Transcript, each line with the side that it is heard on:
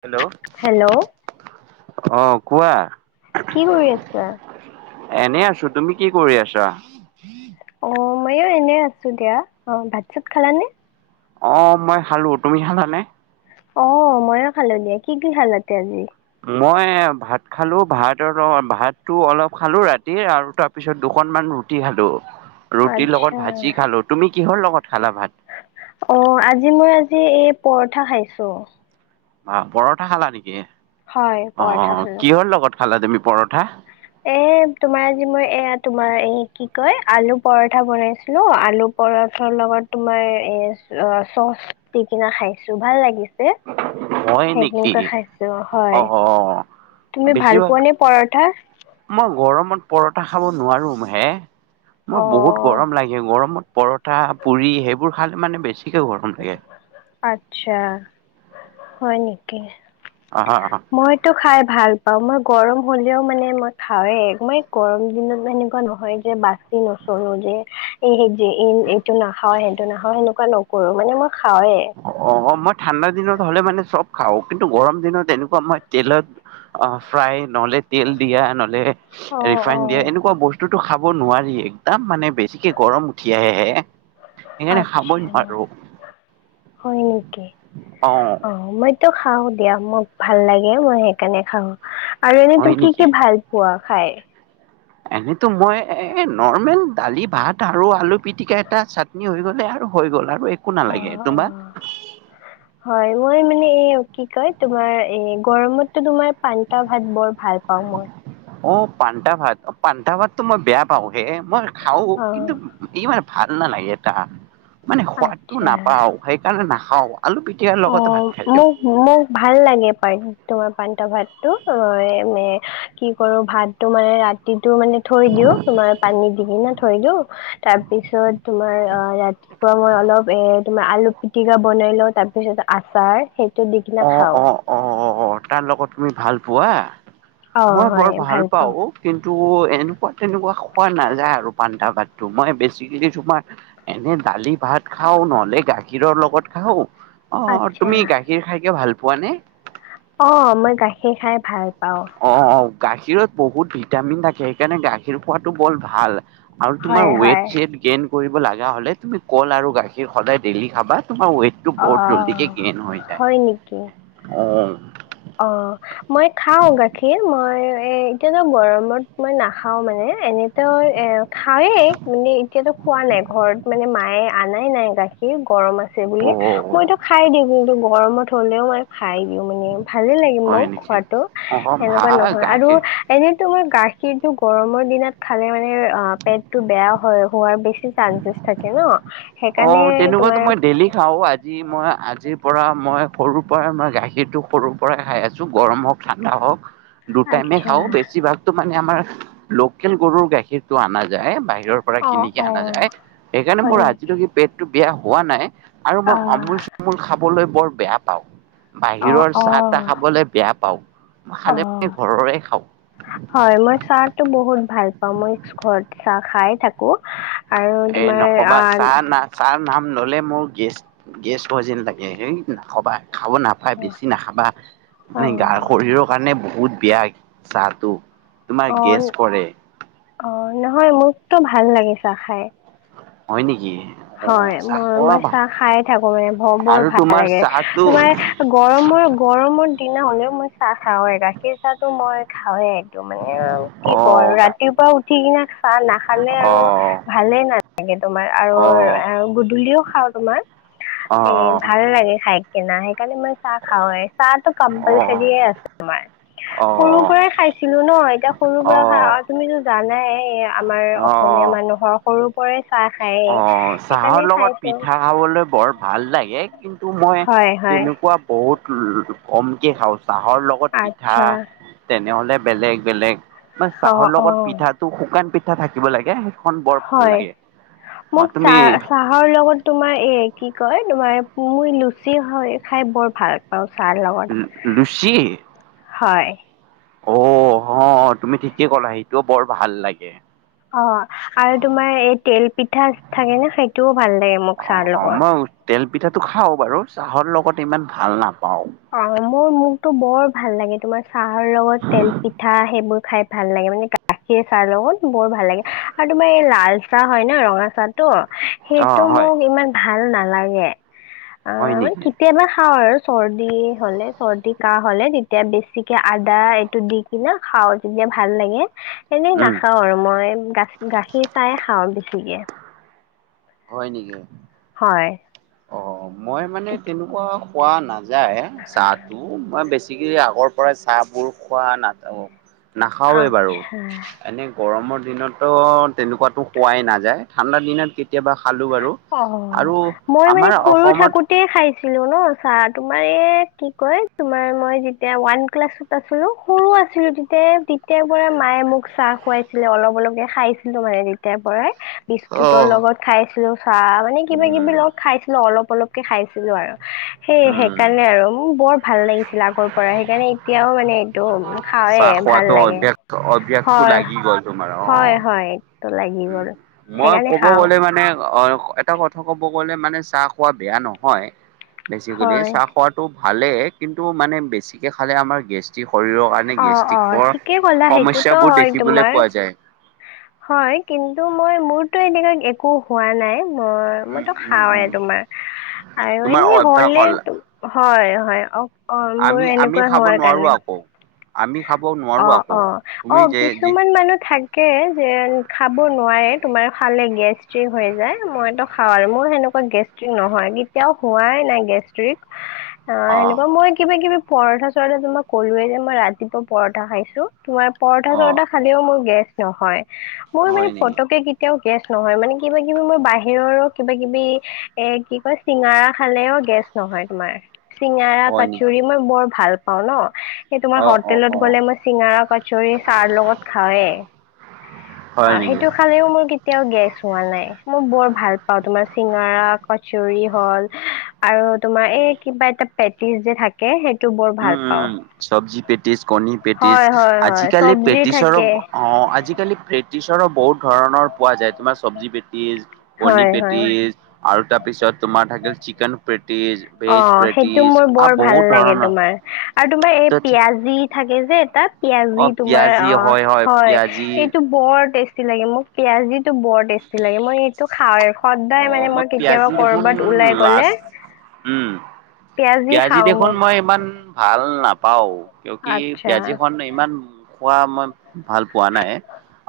right: Hello
left: hello
right: অ কোৱা
left: কি কৰি আছা?
right: এনেই আছো তুমি কি কৰি আছা
left: অ ময়ো এনে আছো দিয়া অ ভাত চাত খালানে
right: অ মই খালো তুমি খালানে
left: অ মইও খালো দিয়া কি কি খালা তে আজি
right: মই ভাত খালোঁ ভাতৰ ভাতটো অলপ খালোঁ ৰাতিৰ আৰু তাৰপিছত দুখনমান ৰু ৰুটি খালো ৰুটিৰ লগত
left: আচ্ছা।
right: ভাজি খালো তুমি কিহৰ লগত খালা ভাত
left: অ আজি মই আজি এই পৰঠা খাইছো
right: অহ পৰঠা খালা নিকি
left: হয়
right: অ
left: পৰঠা খালো।
right: কিহৰ লগত খালা তুমি পৰঠা
left: এ তোমাৰ আজি মই এয়া তোমাৰ এই কি কয় আলু পৰঠা বনাইছিলো আলু পৰঠাৰ লগত তোমাৰ এ অ চচ দি কিনে খাইছো ভাল লাগিছ ছে
right: হয়
left: সেই
right: নেকি
left: তেনেকুৱা খাইছো
right: অ
left: হয় তুমি ভাল
right: বেছিভাগ
left: পোৱা নে পৰাঠা
right: মই গৰমত পৰঠা খাব নোৱাৰো হে
left: অ
right: মোৰ বহুত গৰম লাগে গৰমত, পৰঠা পুৰি সেইবোৰ খালে মানে বেছিকে গৰম লাগে।
left: আচ্ছা হয় নিকি?
right: অ
left: মইতো খাই ভাল পাওঁ মই গৰম হ'লেও মানে মই খাওঁৱেই এক মই গৰম দিনত সেনেকুৱা নহয় যে বা বাচি নচোলো যে এ যে ই এইটো নাখাও সেইটো নাখাওঁ সেনেকুৱা নকৰো মানে মই। খাওঁৱে
right: অ', মই ঠাণ্ডা দিনত হ'লে মানে চব খাওঁ কিন্তু গৰম দিনত এনেকুৱা মই তেলত অ ফ্ৰাই নহলে তেল দিয়া নহলে
left: অ অ
right: ৰিফাইন দিয়া এনেকুৱা বস্তুত টো খাব নোৱাৰি একদম মানে বেছিকে গৰম উঠি আহে হে, হে কানে খাবই
left: আচ্ছা
right: নোৱাৰো।
left: হয় নিকি অ মই তো খাও দিয়া মোক ভাল লাগে মই সেইকাণে খাওঁ আৰু এনেই তো
right: হয়
left: কি কি
right: নেকি?
left: ভাল পোৱা? খায়?
right: এনেতো মই এ নৰ্মেল দালি ভাত আৰু আলু পিটিকা এটা চাটনি হৈ গ'লে আৰু হৈ গ'ল আৰু একো
left: অ
right: নালাগে
left: অ
right: তোমাক
left: হয় মই মানে এ কি কয় তোমাৰ এ গৰমতো তোমাৰ পান্তা ভাত বৰ ভাল পাওঁ মই
right: অ পান্তা ভাত অ পান্তা ভাততো মই বেয়া পাওঁ হে মই খাও
left: অ
right: কিন্তু ইমান ভাল নালাগে এটা মানে সোৱাদটো
left: আচ্ছা
right: নাপাও সেইকাৰণে নাখাও। আলু পিটিকাৰ
left: অ
right: লগতে ভাত খাই দিওঁ।
left: মোক মোক ভাল লাগে পাৰি তোমাৰ পান্তা ভাতটো অ এনে কি কৰো ভাত টো মানে ৰাতিত টো মানে থৈ দিওঁ তোমাৰ পানীত দি কিনে থৈ দিওঁ তাৰ পিছত তোমাৰ অ ৰাতি মই অলপ এ তোমাৰ আলু পিটিকা বনাই লওঁ তাৰপিছত আচাৰ দি কিনে
right: অ
left: খাওঁ
right: অ অ তাৰ লগত তুমি ভাল পোৱা?
left: অ
right: মই
left: হয়
right: বৰ ভাল
left: পাওঁ
right: পাও কিন্তু এনেকুৱা তেনেকুৱা খোৱা নাযায় আৰু পান্তা ভাততো মই বেছিকেলি তোমাৰ এনে দালি ভাত খাও নহলে গাখীৰৰ লগত খাও অ তুমি গাখীৰ খাই ভাল পোৱা নে?
left: পাও মই গাখীৰ খাই ভাল পাওঁ
right: অ গাখীৰত বহুত ভিটামিন থাকে সেইকাণে গাখীৰ খোৱটো বৰ ভাল, আৰু তোমাৰ
left: হয় হয়
right: ওৱেট চোৱেট গেইন কৰিব লাগা হলে তুমি কল আৰু গাখীৰ সদায় ডেইলি খাবা। তোমাৰ ওৱেট টো
left: অ
right: বহুত জল্দিকে গেইন হৈ যায়
left: হয় নেকি
right: অ,
left: অ মই খাও গাখীৰ মই এ এতিয়াতো গৰমত মই নাখাও মানে, এনেতো এ খাওয়েই মানে এতিয়াতো খোৱা নাই ঘৰত মানে মায়ে আনায়ে নাই গাখীৰ গৰম আছে বুলি।
right: অ', অ',
left: মইতো খাই দিওঁ কিন্তু গৰমত হলেও মই খাই দিওঁ মানে ভালে লাগে
right: হয়
left: মোক
right: নেকি?
left: খোৱাটো,
right: অ',
left: সেনেকুৱা
right: ভাল
left: নহয়। আৰু
right: গাখীৰ
left: এনে তোমাৰ গাখীৰতটো গৰমৰ দিনত খালে মানে অ পেট টো বেয়া হয় হোৱাৰ বেছি চানছেছ থাকে ন।
right: অ
left: সেইকাৰণে
right: তেনেকুৱাতো
left: তোমাৰ
right: মই ডেইেলি খাও। আজি মই আজি পৰা মই সৰুৰ পৰাই মই গাখীৰটো সৰুৰ পৰাই খাই আছোঁ, গৰম হওক ঠাণ্ডা হওক। দুটাইমে
left: আচ্ছা
right: খাওঁ বেছিভাগতো মানে আমাৰ লোকেল গৰুৰ গাখীৰটো অনা যায়। বা হিৰৰ পৰা
left: অ
right: কিনিকে
left: অ
right: আনা যায়। সেইকাৰণে
left: হয়
right: মোৰ
left: নেকি
right: আজিলৈকে পেটটো বেয়া হোৱা নাই। আৰু মই
left: অ
right: অমূল চামূল খাবলৈ বৰ বেয়া পাওঁ।
left: অ',
right: বাহিৰৰ চাহ তাহ
left: অ',
right: খাবলে বেয়া পাও।
left: অ'।
right: খালে মানে ঘৰৰে খাওঁ।
left: হয় মই চাহতো বহুত ভাল পাওঁ মই ঘৰত চাহ খাই থাকো। আৰু
right: এ
left: তোমাৰ
right: নকবা চাহ
left: আহ
right: না চাহ নাম ললে মোৰ গেষ্ট গেছ হোৱা যেন লাগে। হেই নাখাবাই খাব নাপায়, বেছি নাখাবা। মানে
left: অ',
right: গা-শৰীৰৰ কাৰণে বহুত বেয়া চাহটো, তোমাৰ গেছ
left: অ',
right: কৰে।
left: অ নহয় মোকতো ভাল লাগে চাহ খাই।
right: হয় নিকি?
left: হয়, মই মই চাহ খায়ে থাকো। মানে বৰ
right: আৰু
left: ভাল
right: তোমাৰ
left: লাগে।
right: চাহটো
left: তোমাৰ গৰমত গৰমৰ দিনা হলেও মই চাহ খাওঁৱে গাখীৰ চাহটো মই খাওঁৱে। টো মানে কি
right: অ
left: কওঁ আৰু ৰাতিপুৱা উঠি কিনা চাহ নাখালে
right: অ অ
left: আৰু ভালে নালা তোমাৰ আৰু গধূলিও খাওঁ তোমাৰ,
right: অ অ
left: সেই ভাল লাগে খাই কিনা সেইকাৰণে মই চাহ খাওঁৱেই চাহটো কম্পালচাৰিয়ে
right: অ
left: আছে তোমাৰ। সৰু পৰাই খাইছিলো ন! অ এতিয়া সৰু পৰা খা
right: অ
left: তুমিতো জানাই আমাৰ
right: অ
left: অসমীয়া
right: অ
left: মানুহৰ সৰু পৰাই চাহ খায়ে।
right: অ', চাহৰ লগত পিঠা খাবলৈ বৰ ভাল লাগে কিন্তু মই
left: হয় হয়
right: তেনেকুৱা বহুত কমকে খাওঁ চাহৰ লগত পিঠা
left: আচ্ছা
right: তেনেহলে বেলেগ বেলেগ। না
left: অঁ
right: চাহৰ লগত
left: অঁ
right: পিঠাটো শুকান পিঠা থাকিব লাগে সেইখন বৰ ভাল
left: হয়
right: লাগে। অ',
left: মোক
right: তুমি
left: চাহ চাহৰ লগত তোমাৰ এ কি কয়? তোমাৰ পুই লুচি হয় খাই বৰ ভাল পাওঁ। চাহৰ লগত
right: লুচি?
left: হয়।
right: অ, হ, তুমি ঠিকে কলা সেইটোও বৰ ভাল লাগে।
left: অ, আৰু তোমাৰ এই তেল পিঠা থাকে ন, সেইটোও ভাল লাগে মোক চাহৰ
right: অ',
left: লগত।
right: মই তেল পিঠাটো খাওঁ বাৰু, চাহৰ লগত ইমান ভাল নাপাওঁ।
left: অ মোৰ মোকতো বৰ ভাল লাগে তোমাৰ চাহৰ লগত তেল পিঠা, সেইবোৰ খাই ভাল লাগে মানে গাখীৰ চাহৰ লগত বৰ ভাল লাগে। আৰু তোমাৰ এই লাল চাহ হয় ন, ৰঙা চাহটো সেইটো
right: অ', হয়,
left: মোক ইমান ভাল নালাগে। অ
right: হয়
left: মানে
right: নেকি
left: কেতিয়াবা খাওঁ আৰু চৰ্দি হ'লে চৰ্দি কাহ হ'লে তেতিয়া বেছিকে আদা এইটো দি কিনে খাওঁ, তেতিয়া ভাল লাগে। এনেই
right: উম,
left: নাখাওঁ আৰু মই। গা গাখীৰ চায়ে খাওঁ বেছিকে।
right: হয় নেকি?
left: হয়
right: অ', মই মানে তেনেকুৱা খোৱা নাযায় চাহ টো। মই বেছি আগৰ পৰাই চাহবোৰ খোৱা নাটক নাখাওৱে বাৰু।
left: আচ্ছা
right: এনে গৰমত দিনতো তেনেকুৱাতো খোৱাই নাযায়। ঠাণ্ডা দিনত কেতিয়াবা খালোঁ বাৰু
left: অ,
right: আৰু
left: মই মানে
right: আমাৰ
left: সৰু
right: অসমত
left: থাকোতে খাইছি লো ন চাহ। তোমাৰ এই কি কয় তোমাৰ মই যেতিয়া ওৱান ক্লাছত আছিলো, সৰু আছিলো তেতিয়া তেতিয়াৰ পৰা মায়ে মোক চাহ খুৱাইছিলে অলপ অলপকে খাইছিলো মানে তেতিয়াৰ পৰাই বিস্কুতৰ
right: অ',
left: লগত খাইছিলো চাহ। মানে কিবা কিবি
right: উম,
left: লগত খাইছিলো অলপ অলপ অলপ কে খাইছিলো আৰু সেই
right: উম,
left: সেইকাৰণে আৰু মোক বৰ ভাল লাগিছিল আগৰ পৰা সেইকাৰণে এতিয়াও মানে এইটো খাওঁৱে
right: চাহ
left: ভাল
right: খোৱাতো
left: লাগে
right: অভ্যসটো
left: হয়
right: লাগি গ'ল তোমাৰ অ
left: হয় হয় এইটো লাগি
right: উ
left: গ'ল
right: মই
left: সেইকাৰণে
right: ক'ব
left: খাওঁ
right: গলে মানে অ এটা কথা ক'ব গ'লে মানে চাহ খোৱা বেয়া নহয় বেছিকেলি
left: হয়
right: চাহ খোৱাতো ভালে কিন্তু মানে বেছিকে খালে আমাৰ গেষ্টিক
left: অ অ ঠিকেই ক'লা সেইটোতো
right: সমস্যাবোৰ
left: হয়
right: দেখিবলৈ
left: তোমাৰ
right: পোৱা যায়।
left: হয় কিন্তু মই মোৰতো এনেকুৱা একো হোৱা নাই অ
right: উম,
left: মইতো
right: উম,
left: খাওঁয়ে
right: উম,
left: তোমাৰ আৰু
right: তোমাৰ
left: এনেই
right: অভ্যাস
left: হলে
right: হ'ল
left: হয় হয় অ অ মোৰ
right: আমি আমি
left: এনেকুৱা
right: খাব
left: হোৱাৰ
right: নোৱাৰো
left: কাৰণে
right: আকৌ। আমি খাব নোৱাৰো
left: অ
right: আকৌ
left: অ অ
right: তুমি যে যি
left: কিছুমান মানুহ থাকে যে খাব নোৱাৰে তোমাৰ খালে গেষ্টিক হৈ যায় মইতো খাও আৰু মোৰ সেনেকুৱা গেষ্ট্ৰিক নহয় কেতিয়াও হোৱাই নাই গেষ্ট্ৰিক অ সেনেকুৱা মই কিবা কিবি পৰঠা চৰঠা তোমাক কলোয়ে যে মই ৰাতিপুৱা পৰঠা খাইছো তোমাৰ পৰঠা
right: অ',
left: চৰঠা খালেও মোৰ গেছ নহয় মোৰ মানে
right: হয় নেকি
left: পতকে এতিয়াও গেছ নহয় মানে কিবা কিবি মই বাহিৰৰো কিবা কিবি এ কি কয় চিঙৰা খালেও গেছ নহয় তোমাৰ চিঙৰা
right: হয় নেকি
left: কচৰী মই বৰ ভাল পাওঁ ন সেই তোমাৰ
right: অ',
left: স
right: অ',
left: ক'ত
right: অ',
left: গ'লে মই চিঙৰা, কচৰি চাহৰ লগত খাওঁৱে।
right: হয়
left: আৰ
right: নেকি?
left: সেইটো খালেও মোৰ কেতিয়াও গেছ হোৱা নাই মোৰ বৰ ভাল পাও তোমাৰ চিঙৰা, কচৰিয়ে হল আহ্ আৰু তোমাৰ এ কিবা এটা পেটিছ যে থাকে সেই
right: উম উম উ চব্জি পেটিছ। কণী পেটিছ
left: হয় হয় হয়
right: আজিকালি
left: চব্জি
right: পেটিছৰ
left: থাকে
right: অ আজিকালি প্ৰেটিছৰো বহুত ধৰণৰ পোৱা যায় তোমাৰ চব্জি পেটি টিছ কণী
left: হয় হয়
right: পেটিছ আৰু তাৰপিছত তোমাৰ থাকিল চিকেন পেট পেটিছ
left: অ
right: ভেজ
left: সেইটো
right: প্ৰেটিছ
left: মোৰ বৰ
right: আৰু
left: ভাল
right: বহুত
left: লাগে
right: ধৰণৰ
left: তোমাৰ আৰু তোমাৰ এই পিয়াজ দি থাকে যে এটাত
right: অ
left: পিয়াজি তোমাৰ
right: পিয়াজি
left: অ হয়
right: পিয়াজি
left: এইটো বৰ টেষ্ট টেষ্টি লাগে মোক পিয়াজিটো বৰ টেষ্টি লাগে মই এইটো খাওঁৱে।
right: অ
left: সদায় মানে মই কেতিয়াবা
right: পিয়াজি দেখোন
left: কৰবাত ওলাই গলে
right: লাষ্ট উম, পিয়াজি
left: খাওঁ
right: দেখোন
left: মোক
right: মই ইমান ভাল নাপাও কিউ কি
left: আচ্ছা
right: পিয়াজিখন ইমান খোৱা মই ম ভাল পোৱা নাই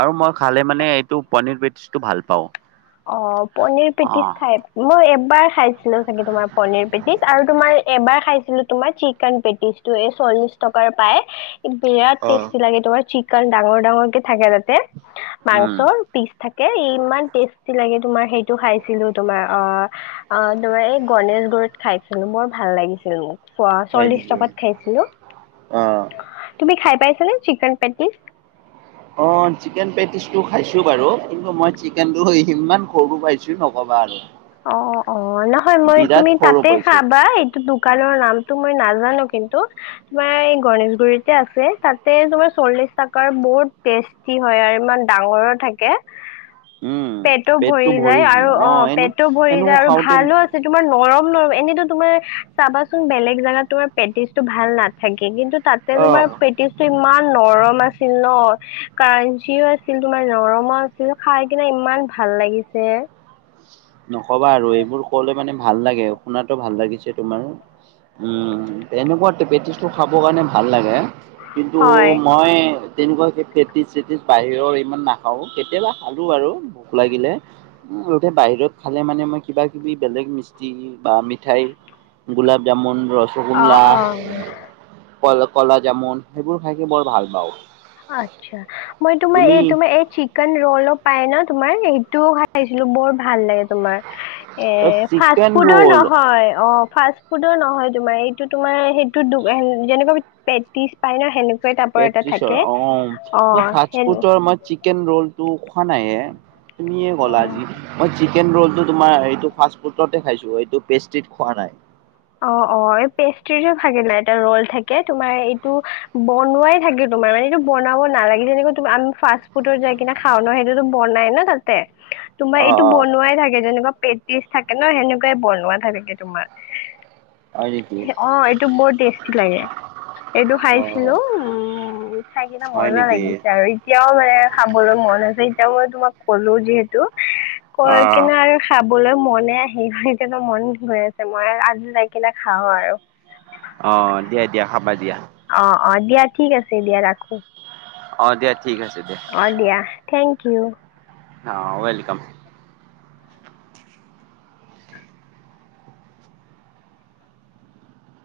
right: আৰু মই খালে মানে এইটো পনীৰ পেটিছটো ভাল পাওঁ।
left: অ পনিৰ
right: অ
left: পেটিচ খাই মই এব প্ৰায় খাইছিলো চাগে তোমাৰ পনীৰ পেটিছ আৰু তোমাৰ এবাৰ খাইছিলো তোমাৰ চিকেন পেটিছটো এই ছ চল্লিশ টকাৰে পায় ইহ্ বিৰাট
right: অ
left: টেষ্টি লাগে তোমাৰ চিকেন ডাঙৰ ডাঙৰ কে থাকে আৰু তাতে আহ্
right: উম
left: মাংসৰ পিচ থাকে কে ইমান টেষ্ট টেষ্টি লাগে তোমাৰ সেইটো খাইছিলো তোমাৰ অ অ অ তোমাৰ এই গণেশগুৰিত খাইছিলো বৰ ভাল ভাল লাগিছিলে নে নাই চোৱা
right: হয়
left: চল্লিশ
right: নেকি
left: টকাত খাইছিলো
right: অ
left: আহ তুমি খাই পাইছা নে চিকন পেটিছ
right: অ চিকেন পেটিছটো খাইছো বাৰু কিন্তু মই চিকেনটো হিহি ইমান সৰু পাইছো নকবা আৰু
left: অ অ, নহয় মই
right: বিৰাট
left: তুমি
right: সৰু
left: তাতে
right: পাইছো
left: খাবা এইটো দোকানৰ নাম সেইটো মই নাজানো কিন্তু তোমাৰ এই গণেশগুৰিতে আছে তাতে তোমাৰ চল্লিশ টাকাৰ বহু বহুত টেষ্টি হয় আৰু ইমান ডাঙৰো থাকে।
right: উম
left: পেটো
right: পেটটো
left: ভৰি যায়
right: ভৰিছে
left: আৰু অ
right: এনে
left: পেটো ভৰি
right: এনে
left: যায় আৰু
right: খাওঁতে
left: ভালো আছে তোমাৰ ন গৰম নৰম এনেতো তোমাৰ চাবাচোন বেলেগ জাগাত তোমাৰ পেটিছটো ভাল নাথাকে কিন্তু তাতে
right: অ
left: তোমাৰ পেটিছটো ইমান নৰম আছিল ন ক্ৰাঞ্চীও আছিল তোমাৰ নৰমো আছিল খাই কিনে ইমান ভাল লাগিছে।
right: নকবা আৰু এইবোৰ কলে মানে ভাল লাগে শুনাতো ভাল লাগিছে তোমাৰ উম উ উ এনেকুৱাতে পেটিছটো খাব কাৰণে ভাল লাগে। কিন্তু
left: হয়
right: মইয়ে তেনেকুৱা সেই পেটিছ চেটিছ বাহিৰৰ ইমান নাখাও কেতিয়াবা খালো আৰু ভোক লাগিলে আৰু উঠে বাহিৰত খালে মানে মই কিবাকিবি বেলেগ মিষ্টি বা মিঠাই গোলাপ জামুন
left: অ
right: ৰসগোল্লা
left: অ
right: কল কলাজামুন সেইবোৰ খাইকিনি বৰ ভাল পাওঁ।
left: ইচ্ছা, মই তোমাৰ
right: তুমি
left: এই তোমাৰ এই চিকেন ৰোল পায় ন তোমাৰ সেইটোও খাইছিলো বৰ ভাল লাগে তোমাৰ এ ফাষ্ট
right: চিকেন
left: ফুডৰ
right: ৰোল
left: নহয় অ ফাষ্ট ফুডৰ নহয় তোমাৰ এইটো তোমাৰ সেইটো দো যেনেকুৱা পেটিছ পায় ন সেনে সোয়া টাইপৰ এটা থাকে
right: অম মই
left: অ' হেল্ল'
right: ফাষ্ট-ফুডৰ মই চিকেন ৰলটো খোৱা নাই এ তুমিয়ে গলা
left: অ'।
right: আজি মই চিক চিকেন ৰলটো তোমাৰ এইটো ফাষ্ট-ফুডতে খাইছো এইটো প্ৰেষ্টিত খোৱা নাই।
left: অ অ এই প্ৰেষ্ট্ৰিটো থাকে না এটা ৰল থাকে তোমাৰ এইটো বনোৱাই থাকিব তোমাৰ মানে এইটো বনাব নালাগি যেনেকৈ আমি ফাষ্ট-ফুডৰ যাই কিনে খাও নহয় সেইটোতটো বনাই ন তাতে তোমাৰ এইটো
right: অ', অ'
left: বনোৱাই থাকে যেনেকুৱা পেটিক থাকে ন সেনেকুৱাই বনোৱা থাকে তোমাৰ
right: হয় নেকি
left: অ এইটো বৰ টেষ্টি লাগে এইটো খাইছিলো
right: অ'
left: উম উ খাই কিনে
right: হয়
left: কৰিব
right: নেকি
left: লাগিছে আৰু এতিয়াও মানে খাবলৈ মন আছে এতিয়াও মই তোমাক কলো যিহেতু কৈ
right: অ'।
left: কিনে আৰু খাপ বলে মনে নাই সেইকাৰণে মন গৈ আছে মই আজি যাইকিনে খাওঁ আৰু
right: অ দিয়া দিয়া খাবা দিয়া।
left: অ অ দিয়া ঠিক আছে দিয়া ৰাখো।
right: অ দিয়া ঠিক আছে দিয়া
left: অ দিয়া থিংক কিউ
right: অ ৱেলকাম